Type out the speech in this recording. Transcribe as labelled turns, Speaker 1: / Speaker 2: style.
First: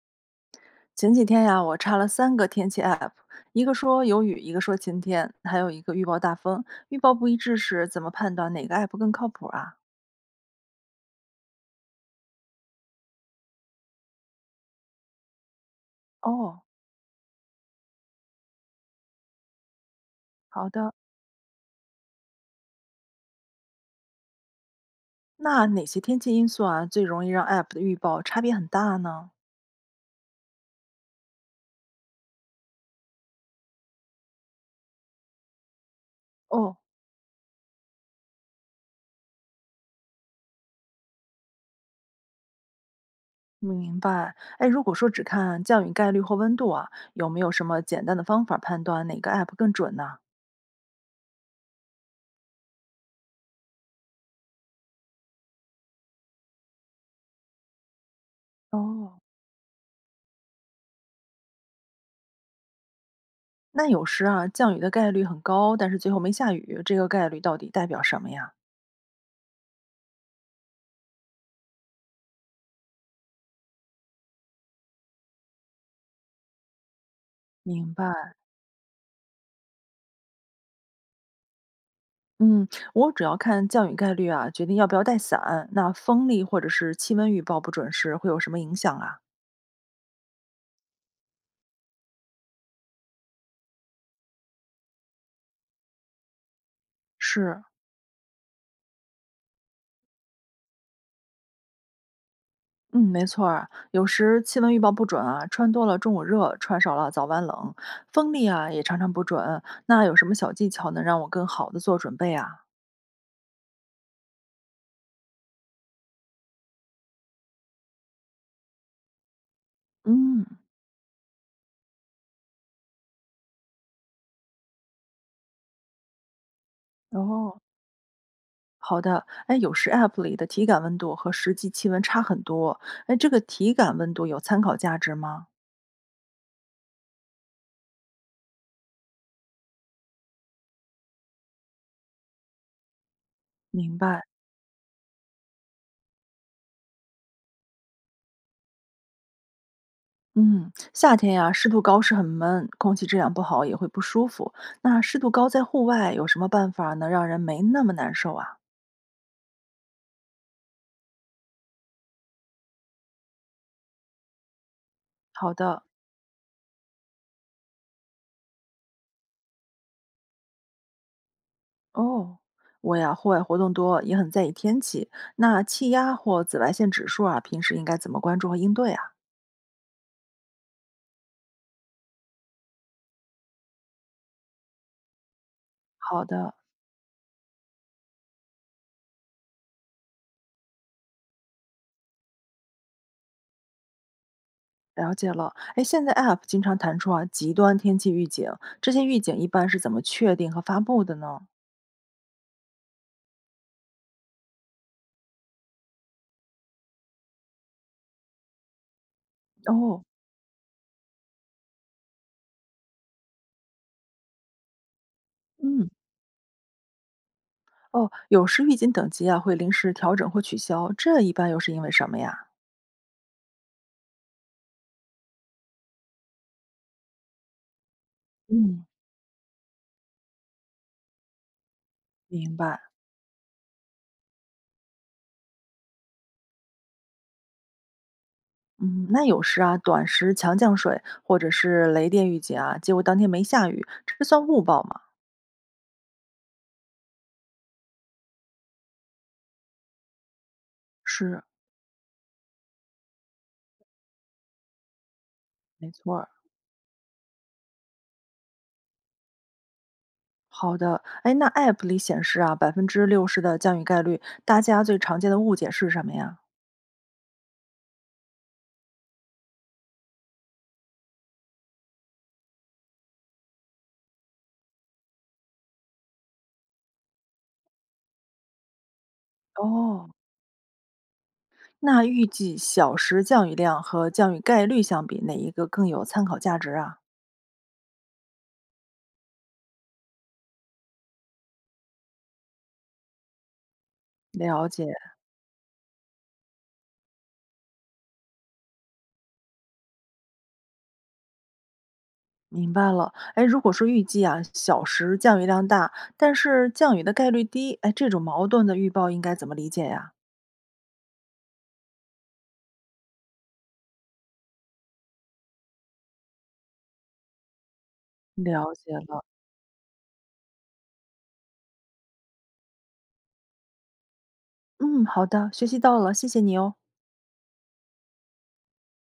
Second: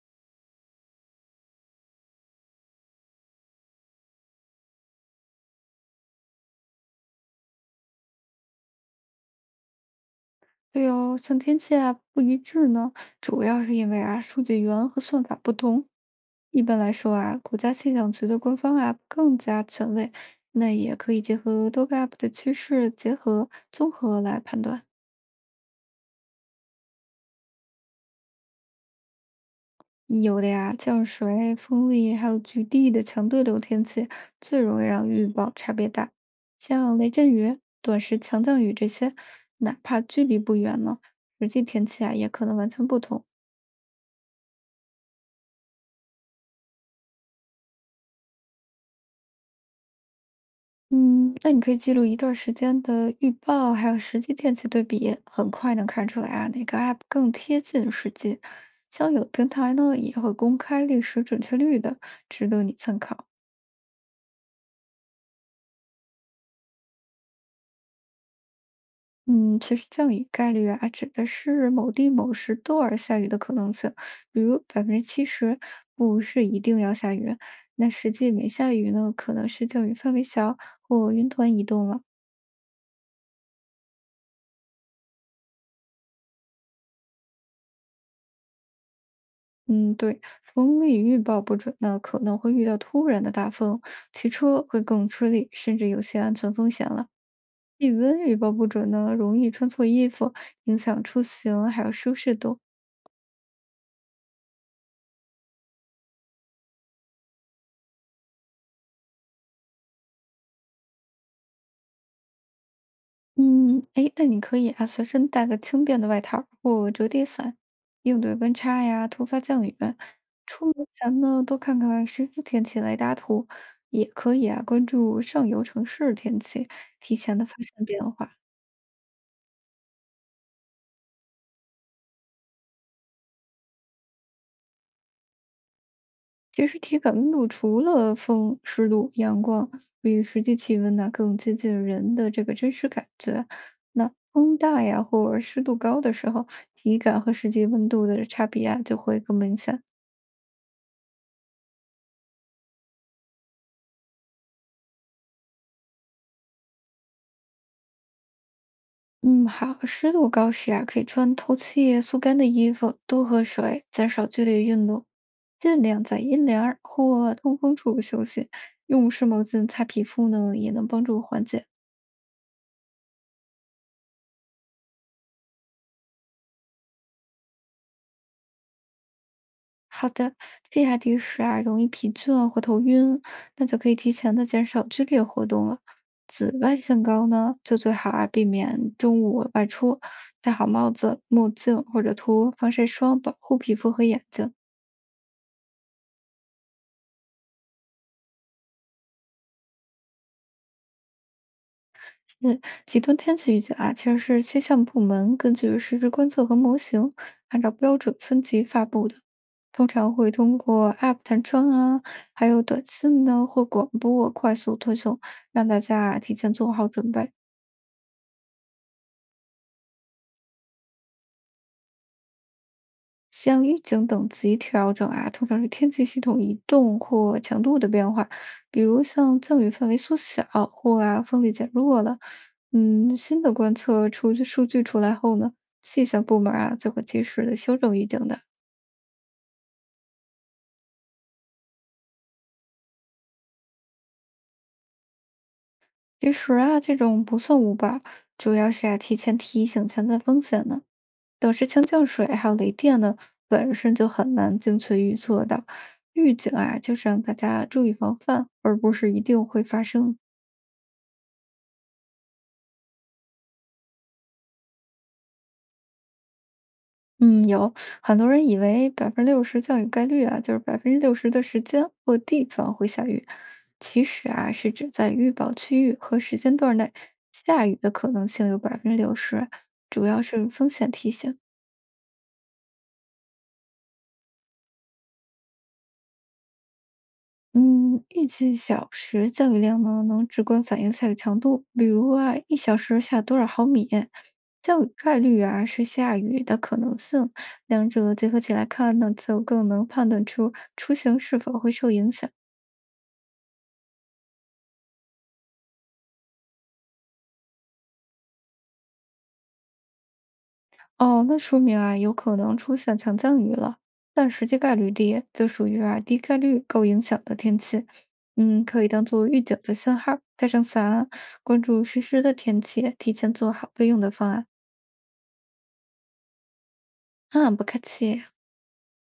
Speaker 1: 前几天呀，我查了3个天气 App，一个说有雨，一个说晴天，还有一个预报大风。预报不一致时，怎么判断哪个 App 更靠谱啊？
Speaker 2: 对哦，像天气不一致呢，主要是因为数据源和算法不同。
Speaker 1: 哦，
Speaker 2: 一般来说啊，国家气象局的官方 App 更加权威，
Speaker 1: 好
Speaker 2: 那
Speaker 1: 的。
Speaker 2: 也可以结合多个 App 的趋势结合综合来判断。
Speaker 1: 那哪些天气因素啊，最容易让 App 的预报差别很大呢？
Speaker 2: 有的呀，降水、风力还有局地的强对流天气，最容易让预报差别大。
Speaker 1: 哦，
Speaker 2: 像雷阵雨、短时强降雨这些，哪怕距离不远呢，实际天气也可能完全不同。
Speaker 1: 明白。哎，如果说只看降雨概率或温度啊，有没有什么简单的方法判断哪个 App 更准呢？
Speaker 2: 嗯，那你可以记录一段时间的预报，还有实际天气对比，很快能看出来啊，哪个 app 更贴近实际。像
Speaker 1: 哦，
Speaker 2: 有的平台呢，也会公开历史准确率的，值得你参考。
Speaker 1: 那有时啊，降雨的概率很高，但是最后没下雨，这个概率到底代表什么呀？
Speaker 2: 嗯，其实降雨概率啊，指的是某地某时多儿下雨的可能性，比如70%，不是一定要下雨。那
Speaker 1: 明
Speaker 2: 实际
Speaker 1: 白。
Speaker 2: 没下雨呢，可能是降雨范围小或云团移动了。
Speaker 1: 嗯，我主要看降雨概率啊，决定要不要带伞。那风力或者是气温预报不准时会有什么影响啊？
Speaker 2: 嗯，对，风力预报不准呢，可能会遇到突然的大风，骑车会更吃力，甚至有些安全风险了。
Speaker 1: 是，
Speaker 2: 气温预报不准呢，容易穿错衣服，影响出行还有舒适度。
Speaker 1: 嗯，没错儿，有时气温预报不准啊，穿多了中午热，穿少了早晚冷。风力啊也常常不准，那有什么小技巧能让我更好的做准备啊？
Speaker 2: 嗯，哎，那你可以啊，随身带个轻便的外套或折叠伞，应对温差呀、突发降雨。
Speaker 1: 嗯，
Speaker 2: 出门前呢，多看看实时天气雷达图，也可以啊，关注上游城市天气，提前的发
Speaker 1: 哦，
Speaker 2: 现变化。
Speaker 1: 好的。哎，有时 App 里的体感温度和实际气温差很多，哎，这个体感温度有参考价值吗？
Speaker 2: 其实体感温度除了风、湿度、阳光，比实际气温呢、更接近人的这个真实感觉。
Speaker 1: 明
Speaker 2: 那
Speaker 1: 白。
Speaker 2: 风大呀，或者湿度高的时候，体感和实际温度的差别就会更明显。
Speaker 1: 嗯，夏天呀，湿度高是很闷，空气质量不好也会不舒服。那湿度高在户外有什么办法能让人没那么难受啊？
Speaker 2: 嗯，好，湿度高时啊，可以穿透气、速干的衣服，多喝水，减少剧烈运动，
Speaker 1: 好
Speaker 2: 尽
Speaker 1: 的，
Speaker 2: 量在阴凉儿或通风处休息。用湿毛巾擦皮肤呢，也能帮助缓解。
Speaker 1: 哦，我呀，户外活动多，也很在意天气。那气压或紫外线指数啊，平时应该怎么关注和应对啊？
Speaker 2: 好的，低压低时啊，容易疲倦或头晕，那就可以提前的减少剧烈活动了。
Speaker 1: 好的，
Speaker 2: 紫外线高呢，就最好啊，避免中午外出，戴好帽子、墨镜或者涂防晒霜，保护皮肤和眼睛。
Speaker 1: 了解了。哎，现在 App 经常弹出啊极端天气预警，这些预警一般是怎么确定和发布的呢？
Speaker 2: 嗯，极端天气预警啊，其实是气象部门根据实时观测和模型，按照标准分级发布的。通
Speaker 1: 哦，
Speaker 2: 常会通过 App 弹窗啊，还有短信呢或广播快速推送，让大
Speaker 1: 嗯，
Speaker 2: 家啊提前做好准备。
Speaker 1: 哦，有时预警等级啊会临时调整或取消，这一般又是因为什么呀？
Speaker 2: 像预警等级调整啊，通常是天气系统移动或强度的变化，比
Speaker 1: 嗯，
Speaker 2: 如像降雨范围缩小或风力减弱了。
Speaker 1: 明白。
Speaker 2: 嗯，新的观测出数据出来后呢，气象部门啊就会及时的修正预警的。
Speaker 1: 嗯，那有时啊，短时强降水或者是雷电预警啊，结果当天没下雨，这算误报吗？
Speaker 2: 其实啊，这种不算误报，主要是啊提前提醒潜在风险呢。
Speaker 1: 是，
Speaker 2: 等时强降水还有雷电呢，本身就很难精确预测的。
Speaker 1: 没错儿。
Speaker 2: 预警啊，就是让大家注意防范，而不是一定会发生的。
Speaker 1: 好的，哎，那 App 里显示啊，60%的降雨概率，大家最常见的误解是什么呀？
Speaker 2: 嗯，有很多人以为百分之六十降雨概率啊，就是百分之六十的时间或地方会下雨，其实啊是指在预报区域和时间段内下雨的可能性有百分之六十，主
Speaker 1: 哦，
Speaker 2: 要是风险提醒。
Speaker 1: 那预计小时降雨量和降雨概率相比，哪一个更有参考价值啊？
Speaker 2: 嗯，预计小时降雨量呢，能直观反映下雨强度，比如啊一小时下多少毫米。
Speaker 1: 了
Speaker 2: 降雨
Speaker 1: 解。
Speaker 2: 概率啊是下雨的可能性，两者结合起来看呢，就更能判断出出行是否会受影响。
Speaker 1: 明白了，哎，如果说预计啊小时降雨量大，但是降雨的概率低，哎，这种矛盾的预报应该怎么理解呀？
Speaker 2: 哦，那说明啊，有可能出现强降雨了，但实际概率低，就属于啊低概率够影响的天气。嗯，
Speaker 1: 了
Speaker 2: 可以
Speaker 1: 解
Speaker 2: 当
Speaker 1: 了，
Speaker 2: 做预警的信号，带上伞啊，关注实时的天气，提前做好备用的方案。
Speaker 1: 嗯，好的，学习到了，谢谢你哦。
Speaker 2: 啊，不客气。